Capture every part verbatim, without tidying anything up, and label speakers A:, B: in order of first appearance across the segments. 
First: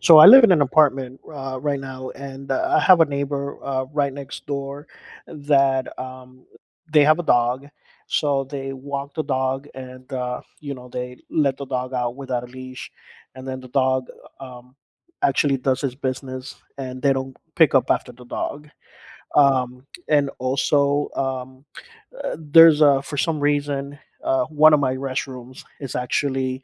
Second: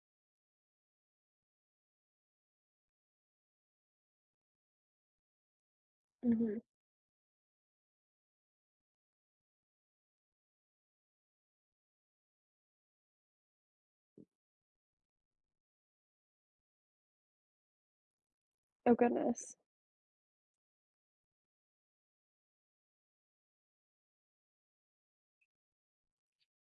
A: So I live in an apartment uh, right now, and uh, I have a neighbor uh, right next door that um,
B: Mhm.
A: they have a dog. So they walk the dog, and uh, you know they let the dog out without a leash, and then the dog um, actually does his business, and they don't pick up after the dog.
B: Oh, goodness.
A: Um, and also, um, uh, there's a for some reason uh, one of my restrooms is actually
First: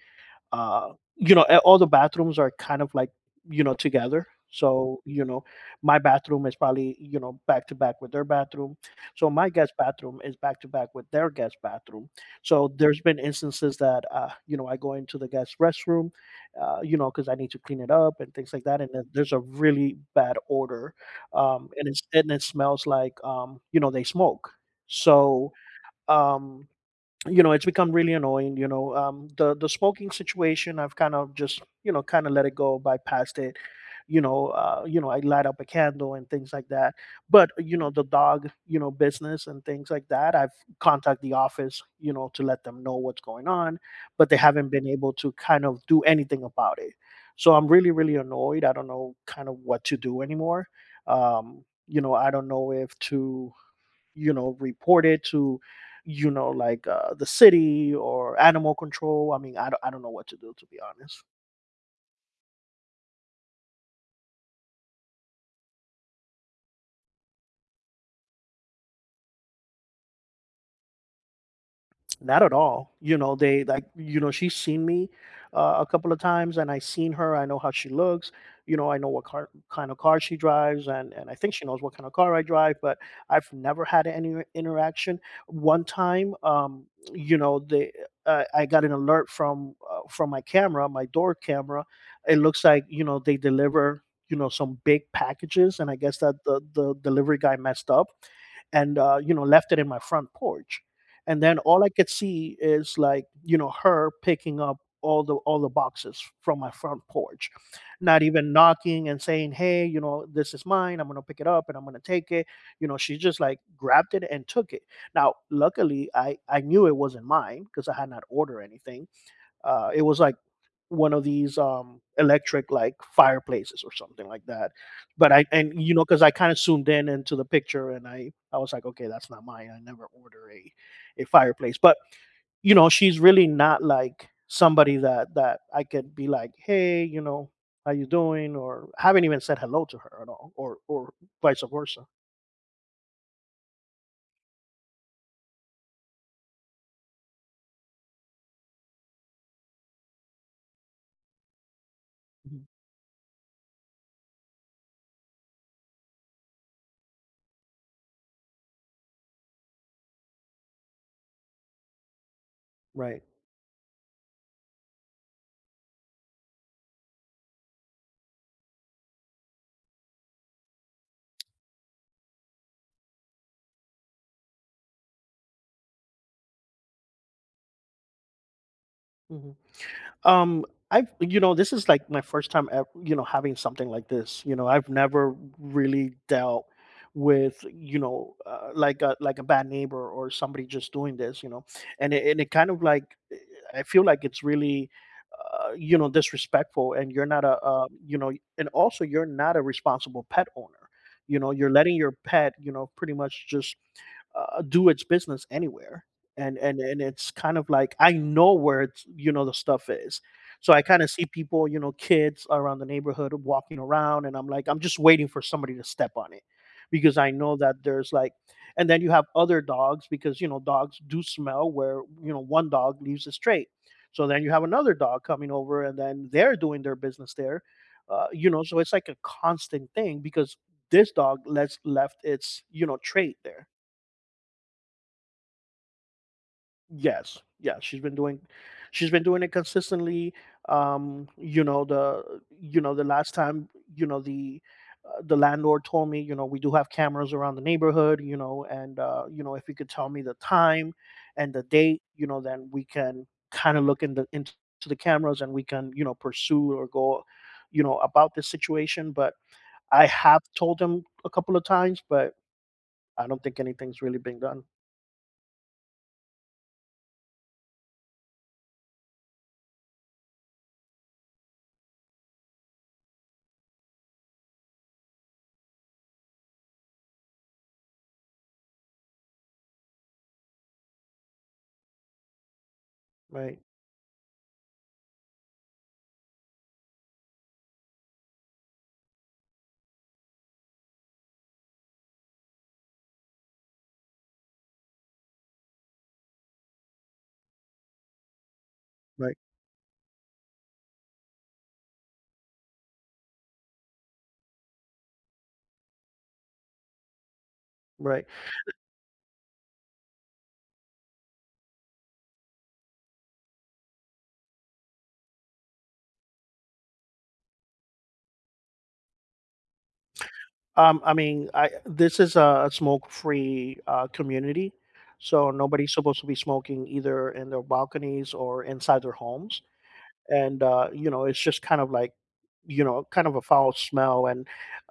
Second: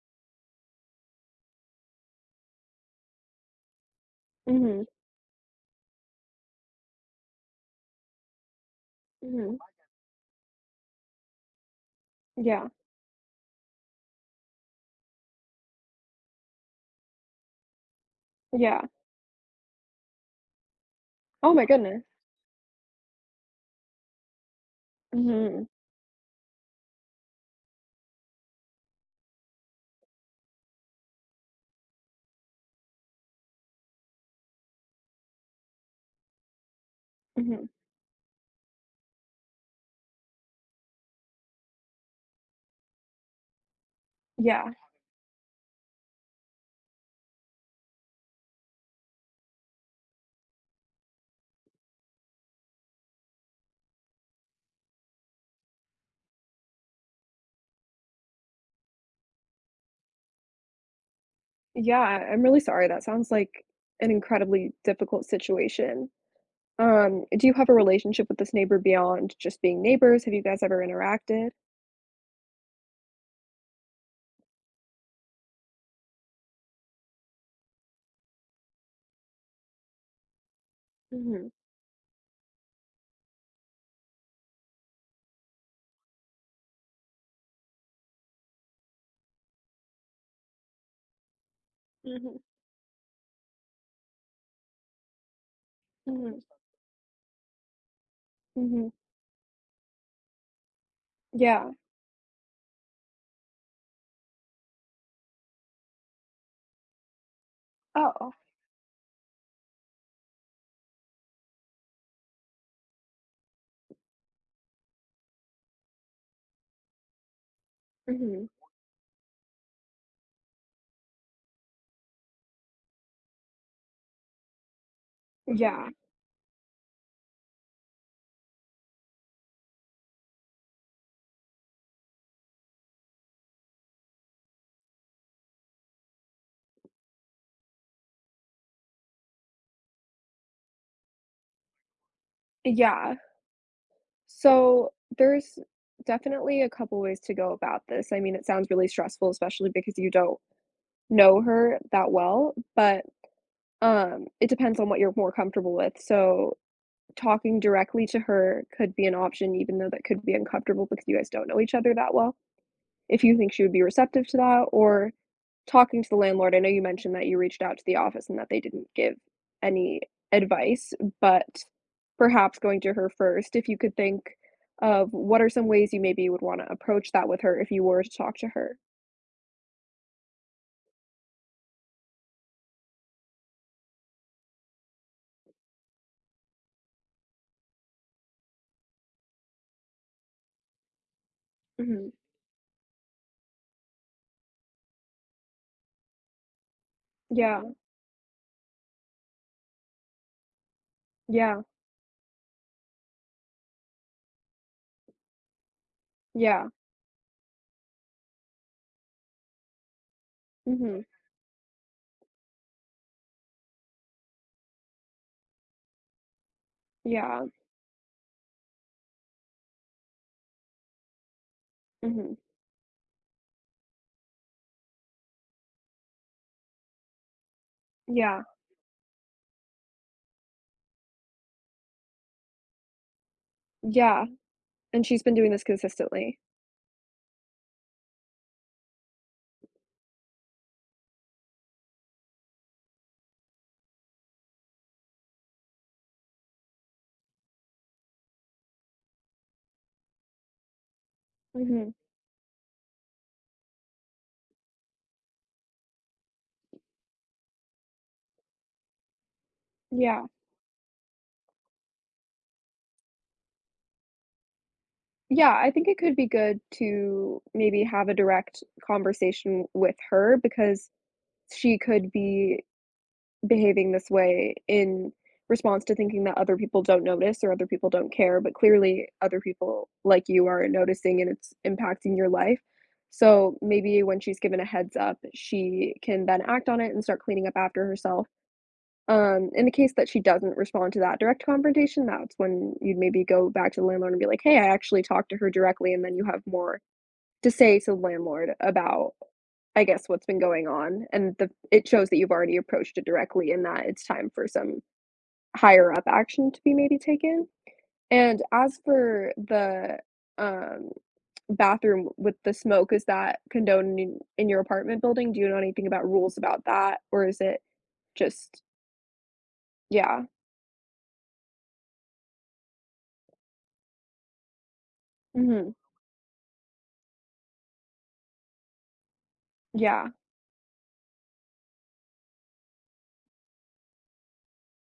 A: uh, you know, a- all the bathrooms are kind of like, you know, together.
B: Mhm,
A: So, you know, my bathroom is probably, you know, back to back with their bathroom. So my
B: mhm.
A: guest bathroom is back to back with their guest bathroom.
B: Yeah,
A: So there's been instances that, uh, you know, I go into the guest restroom, uh, you know, because I need to clean it up and things like that.
B: yeah.
A: And then there's a really bad odor.
B: Oh my
A: Um, and it's,
B: goodness.
A: and it smells like, um, you know, they smoke. So,
B: Mhm,
A: um, you know, it's become really annoying, you know. Um the the smoking situation, I've kind of just, you know, kind of let it go, bypassed it, you know. Uh you know, I light up a candle and things like that, but
B: mhm.
A: you know the dog, you know, business and things like that. I've contacted the office, you know, to let them know what's going on, but they haven't
B: Yeah,
A: been able to kind of do anything about it. So I'm really really annoyed, I don't know kind of what to do anymore. Um you know, I don't know if to, you know, report it to, you know, like uh, the city or animal control. I mean, I don't, I don't know what to do, to be honest.
B: yeah, I'm really sorry, that sounds like an incredibly difficult situation. Um, do you have a relationship with this neighbor beyond just being neighbors? Have you guys ever interacted?
A: Not at all. You know, they like, you know, she's seen me uh, a couple of times and I seen her. I know how she looks. You know, I know what car, kind of car she drives, and, and I
B: Mhm,
A: think she knows what kind of car I drive, but I've never had any interaction. One time, um, you know, they, uh, I got an alert from uh, from my camera, my door camera. It
B: mhm,
A: looks like, you know, they deliver, you know, some big packages and I guess that
B: mhm,
A: the, the delivery guy messed up
B: mhm.
A: and uh, you know, left it in my front porch, and then
B: Yeah.
A: all I could see is like, you know, her picking up all the all the boxes from my front porch, not
B: Oh.
A: even knocking and saying, "Hey, you know, this is mine. I'm gonna pick it up and I'm gonna take it." You know, she just like grabbed it and took it. Now, luckily, I I knew it wasn't mine because I had not
B: Mhm.
A: ordered anything. Uh, it was like one of these, um, electric, like, fireplaces or something like that, but I and,
B: Yeah,
A: you know, because I kinda zoomed in into the picture and I I was like, "Okay, that's not mine, I never order a a fireplace," but, you know, she's really not, like, somebody that that I could be like, "Hey, you know, how you doing?" or I haven't even said hello to her at all, or or vice versa.
B: yeah. So, there's definitely a couple ways to go about this. I mean, it sounds really stressful, especially because you don't know her that well,
A: Mhm.
B: but, um, it depends on what you're more comfortable with. So, talking directly to her could be an option even though that could be uncomfortable because you guys don't know each other that well,
A: Right.
B: if you think she would be receptive to that or talking to the landlord, I know you mentioned that you reached out to the office and that they didn't give any advice, but perhaps going to her first, if you could think of what are some ways you maybe would want to approach that with her if you were to talk to her?
A: Mhm. Um, I've, you know, this is like my first time ever, you know, having something like this. You know, I've never really dealt with, you know, uh, like a like a bad neighbor or somebody just doing this, you know,
B: Mhm.
A: and it, and it kind of like, eh, I feel like it's really, uh, you know, disrespectful, and you're not a,
B: Yeah,
A: uh, you know, and also you're not a responsible pet owner. You know,
B: yeah,
A: you're letting your pet, you know, pretty much just, uh, do its business anywhere. And
B: yeah.
A: and and it's kind of like, I know where it's, you know, the stuff is. So I kind
B: Mhm.
A: of see people, you know, kids around the neighborhood walking around, and I'm like, I'm just waiting for somebody to step on it because I
B: Yeah.
A: know that there's like, and then you have other dogs because, you know, dogs do smell where, you
B: Mhm.
A: know, one dog leaves a trait. So then you have another dog coming over and then they're doing their business there. Uh,
B: Yeah.
A: you know, so it's like a constant thing because this dog lets left its, you know, trait there.
B: Yeah. And she's been doing this consistently?
A: Yes, yeah, she's been doing she's been doing it consistently. Um, you know, the you know, the last time, you know, the uh, the landlord told me, you know, we do have cameras around the neighborhood, you know, and uh, you know, if you could tell me the time and the
B: Mhm.
A: date, you know, then we can kind of look in the into the cameras, and we can, you know, pursue or go, you know, about this situation. But I
B: Yeah.
A: have told them a couple of times, but I don't think anything's really been done.
B: Yeah, I think it could be good to maybe have a direct conversation with her because she could be behaving this way in response to thinking that other people don't notice or other people don't care, but clearly other people like you are noticing and it's impacting your life.
A: Right,
B: So maybe when she's given a heads up, she can then act on it and start cleaning up after herself. Um, in the case that she doesn't respond to that direct confrontation, that's when you'd maybe go back to the landlord and be like, "Hey, I actually talked to her directly," and then you have more to say to the landlord about,
A: right,
B: I guess, what's been going on, and the it shows that you've already approached it directly and that it's time for some higher up action to be maybe taken.
A: right.
B: And as for the, um, bathroom with the smoke, is that condoned in in your apartment building? Do you know anything about rules about that, or is it just yeah.
A: Um, I mean, I, this is a smoke-free uh, community, so
B: Mhm.
A: nobody's supposed to be smoking either in their balconies or inside their homes.
B: Yeah,
A: And uh, you know, it's just kind of like, you know, kind of a foul smell. And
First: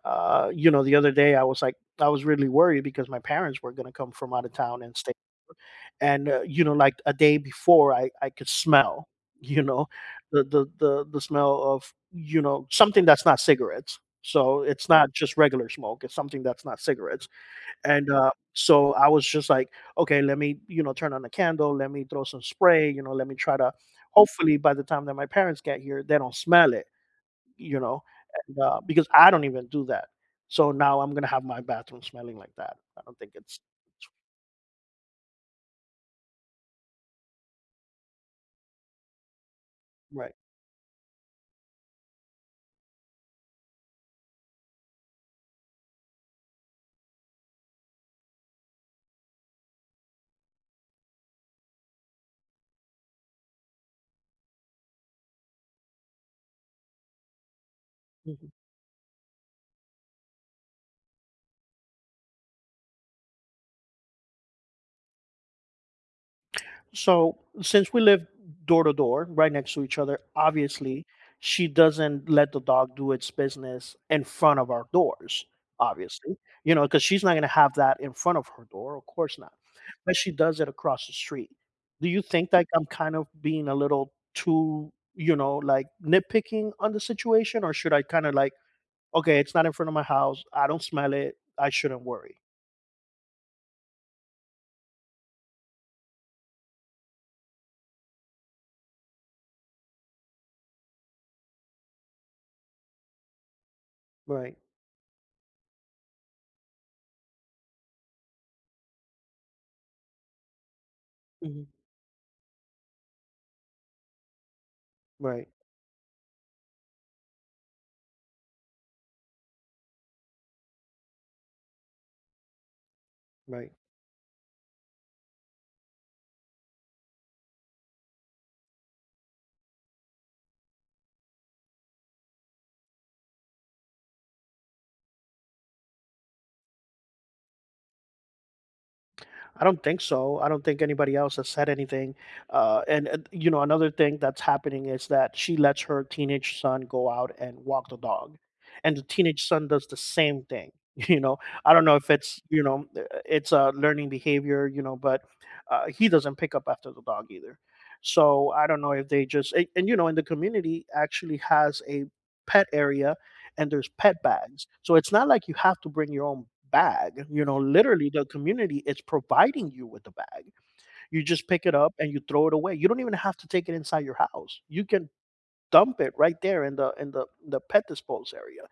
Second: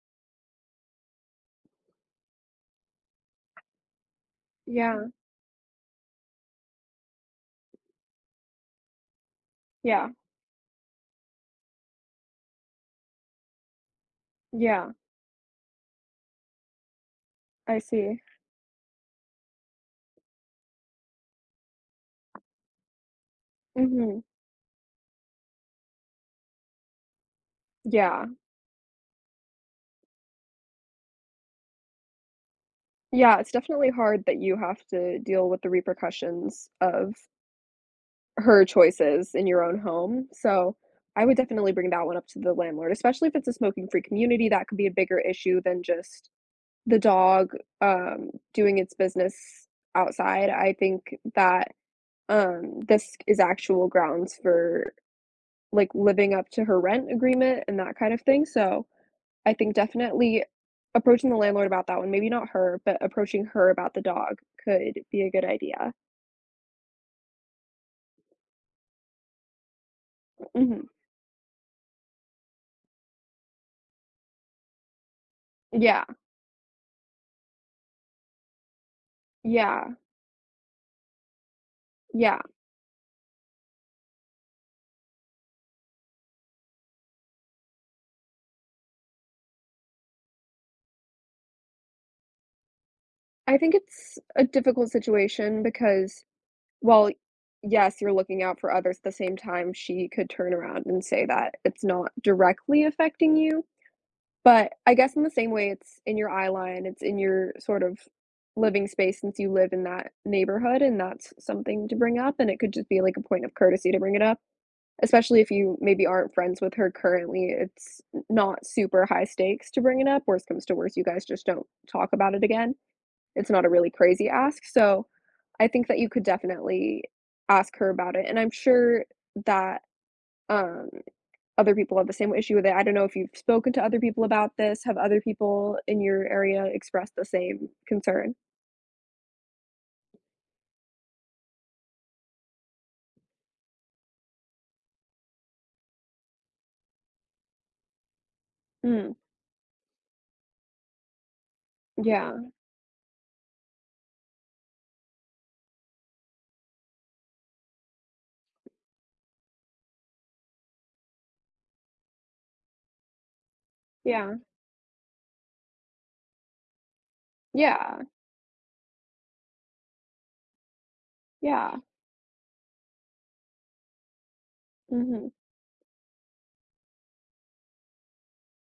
A: uh, you know, the other day I was like, I was really worried because my parents were going to come from out of town and
B: yeah,
A: stay, and, uh, you know, like a day before, i i could smell you know
B: yeah,
A: the the the, the smell of, you know, something that's not cigarettes. So it's
B: yeah,
A: not just regular smoke, it's something that's not cigarettes.
B: I
A: And
B: see.
A: uh so I was just like, okay, let me, you know, turn on the candle, let me throw some spray, you know, let me try to,
B: Mhm,
A: hopefully by the time that my parents get here they don't smell it, you know.
B: yeah.
A: And, uh, because I don't even do that, so now I'm gonna have my bathroom smelling like that. I don't think
B: Yeah, it's
A: it's
B: definitely hard that you have to deal with the repercussions of her choices in your own home,
A: right.
B: so I would definitely bring that one up to the landlord, especially if it's a smoking-free community, that could be a bigger issue than just the dog, um, doing its business outside. I think that, um, this is actual grounds for, like, living up to her rent agreement and that kind of thing,
A: Mm-hmm.
B: so I think definitely approaching the landlord about that one, maybe not her, but approaching her about the dog could be a good idea.
A: So since we live door to door, right next to each other,
B: Mhm.
A: obviously she doesn't let the dog do its business in front of our doors.
B: Yeah.
A: Obviously, you know, because she's not going to have that in front of her door. Of course not.
B: Yeah.
A: But she does it across the street. Do you
B: Yeah.
A: think like I'm kind of being a little too, you know, like nitpicking on the situation, or should I kind of like, okay, it's not in front of my house, I don't smell it, I shouldn't worry.
B: I think it's a difficult situation because well, yes, you're looking out for others, at the same time, she could turn around and say that it's not directly affecting you.
A: Right.
B: But I guess in the same way it's in your eye line, it's in your sort of living space since you live in that neighborhood, and that's
A: Mhm.
B: something to bring up, and it could just be like a point of courtesy to bring it up. Especially
A: Right.
B: if you maybe aren't friends with her currently, it's not super high stakes to bring it up. Worst comes to worst, you guys just don't talk about it again. It's not a
A: Right.
B: really crazy ask, so I think that you could definitely ask her about it, and I'm sure that, um, other people have the same issue with it. I don't know if you've spoken to other people about this. Have other people in your area expressed the same concern?
A: I don't think so. I don't think anybody else has said anything. Uh, and uh, you know, another thing that's happening is that she lets her teenage son go out and walk the dog, and the
B: Mm,
A: teenage son does the same thing. You know, I don't know if
B: yeah,
A: it's, you know, uh, it's a learning behavior, you know, but uh, he doesn't pick up after the dog either. So I don't know if they just a- and, you know, and the community actually has a pet area and there's pet
B: yeah,
A: bags. So it's not like you have to bring your own bag. You know,
B: yeah,
A: literally the community is providing you with the bag. You just pick it
B: yeah.
A: up and you throw it away. You don't even have to take it inside your house. You can
B: Mhm,
A: dump it right there in the in the the pet dispose area.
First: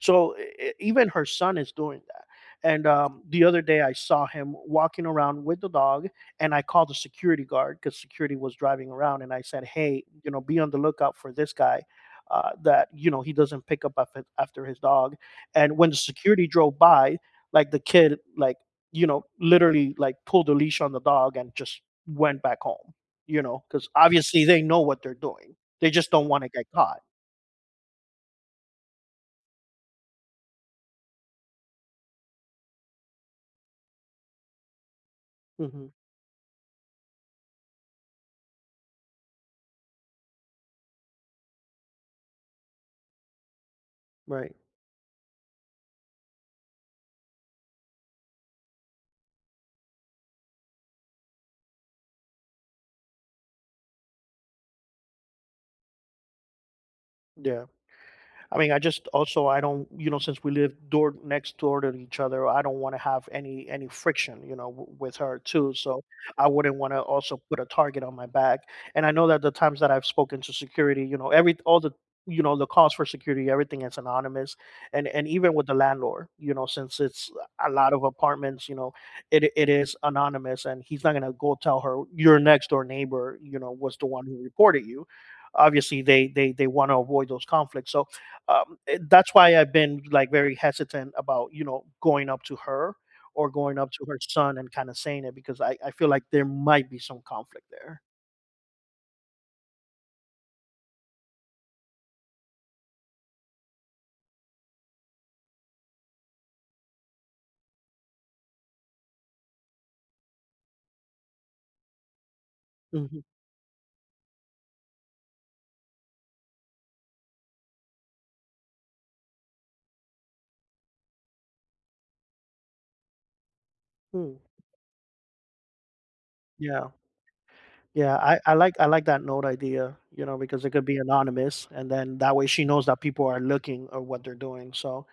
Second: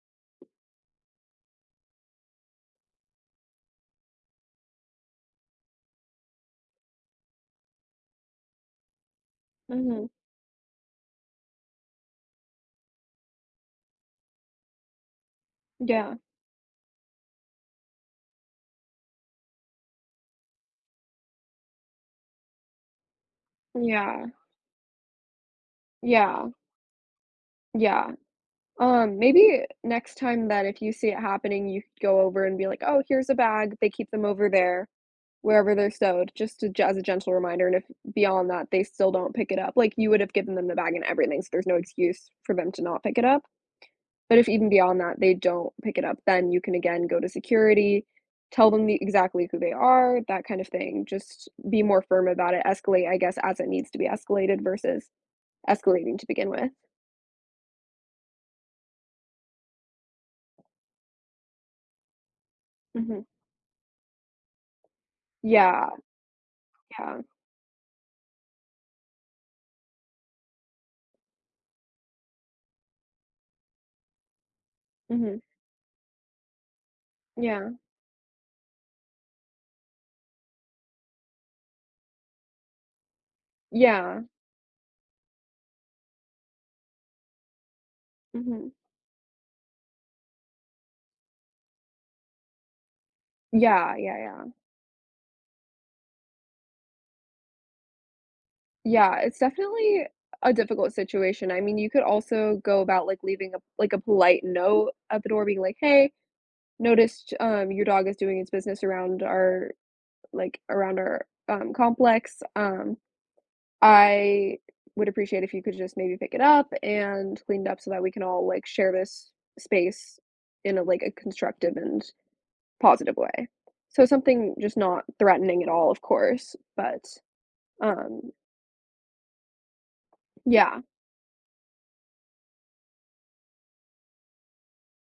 A: So e- e- even her son is doing that. And um, the other day, I saw him walking around with the dog, and I called the security guard because security was driving around, and I said, "Hey,
B: mhm.
A: you know, be on the lookout for this guy." Uh, that you know he doesn't pick up af- after his dog. And when the
B: Yeah,
A: security drove by, like the kid like, you know, literally like pulled the leash on the dog and just went back home, you know, because
B: yeah,
A: obviously they know what they're doing, they just don't
B: yeah,
A: wanna get caught.
B: yeah. Um, maybe next time that if you see it happening, you could go over and be like, "Oh, here's a bag, they keep them over there, wherever
A: Mhm.
B: they're sewed, just to as a gentle reminder, and if beyond that they still don't pick it up, like, you would have given them the bag and everything, so there's no excuse for them to not pick it up, but if
A: Right.
B: even beyond that they don't pick it up, then you can again go to security, tell them the exactly who they are, that kind of thing, just be more firm about it, escalate, I guess, as it needs to be escalated versus escalating to begin with.
A: Yeah. I mean, I just also I don't, you know, since we live door next door to each other, I don't want to
B: Mhm.
A: have any any friction, you know, w- with her too.
B: Yeah,
A: So I wouldn't want to
B: yeah.
A: also put a target on my back. And I know that the times that I've spoken to security, you know, every all the, you know, the calls for security, everything is anonymous, and and
B: Mhm.
A: even with the landlord, you know, since it's a
B: Yeah.
A: lot of apartments, you know, it it is anonymous, and he's not gonna go tell her your next door neighbor, you know, was the
B: Yeah.
A: one who reported you. Obviously, they they they want to avoid those conflicts. So
B: Mhm.
A: um, eh, that's why I've been like very hesitant about, you know, going up to her or going up
B: Yeah,
A: to her
B: yeah, yeah.
A: son and kind of saying it because I, I feel like there might be some conflict there.
B: Yeah, it's definitely a difficult situation. I mean, you could also go about, like, leaving a like, a polite note at the door being like, "Hey, noticed, um, your dog is doing its business around our like, around our, um, complex. Um,
A: Mhm.
B: I would appreciate if you could just maybe pick it up and clean it up so that we can all, like, share this space in a, like, a constructive and positive way." So
A: Hmm.
B: something just not threatening at all, of course,
A: Yeah.
B: but
A: Yeah,
B: um,
A: I, I like I like that note idea, you know, because it
B: yeah,
A: could be anonymous, and then that way she knows that people are looking or what they're doing. So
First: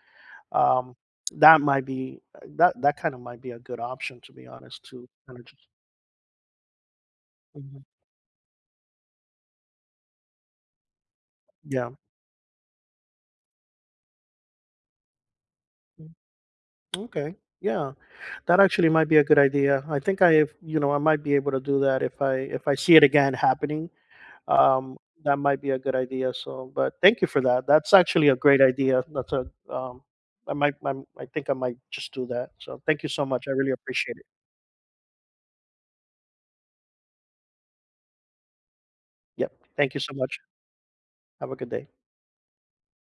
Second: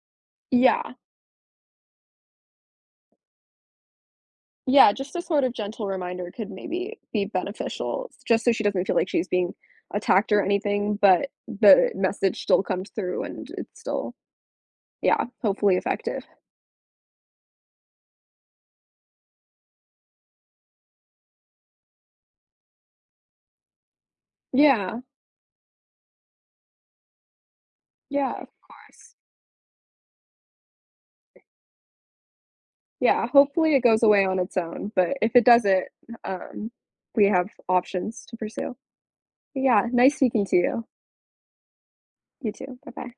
A: um,
B: yeah,
A: that might be uh, that that kind of might be a good option, to be honest.
B: yeah,
A: To
B: just a
A: kind
B: sort
A: of
B: of
A: just
B: gentle reminder could maybe be
A: Mhm.
B: beneficial, s just so she doesn't feel like she's being attacked or anything, but
A: yeah,
B: the message still comes through and it's still, yeah, hopefully
A: Mm,
B: effective.
A: okay, yeah, that actually might be a good idea. I think I you know I might be able to do that if I if I see it again happening. um,
B: Yeah,
A: that might be a good idea. So, but thank you for that. That's actually
B: yeah,
A: a
B: of
A: great idea.
B: course.
A: That's a um, I might i I think I might just do that. So thank you so
B: Yeah,
A: much. I really
B: hopefully it goes
A: appreciate
B: away
A: it.
B: on its own, but if it doesn't, um, we have options to pursue.
A: Yep.
B: Yeah,
A: Thank you so
B: nice
A: much.
B: speaking to you.
A: Have a good day.
B: You too, bye-bye.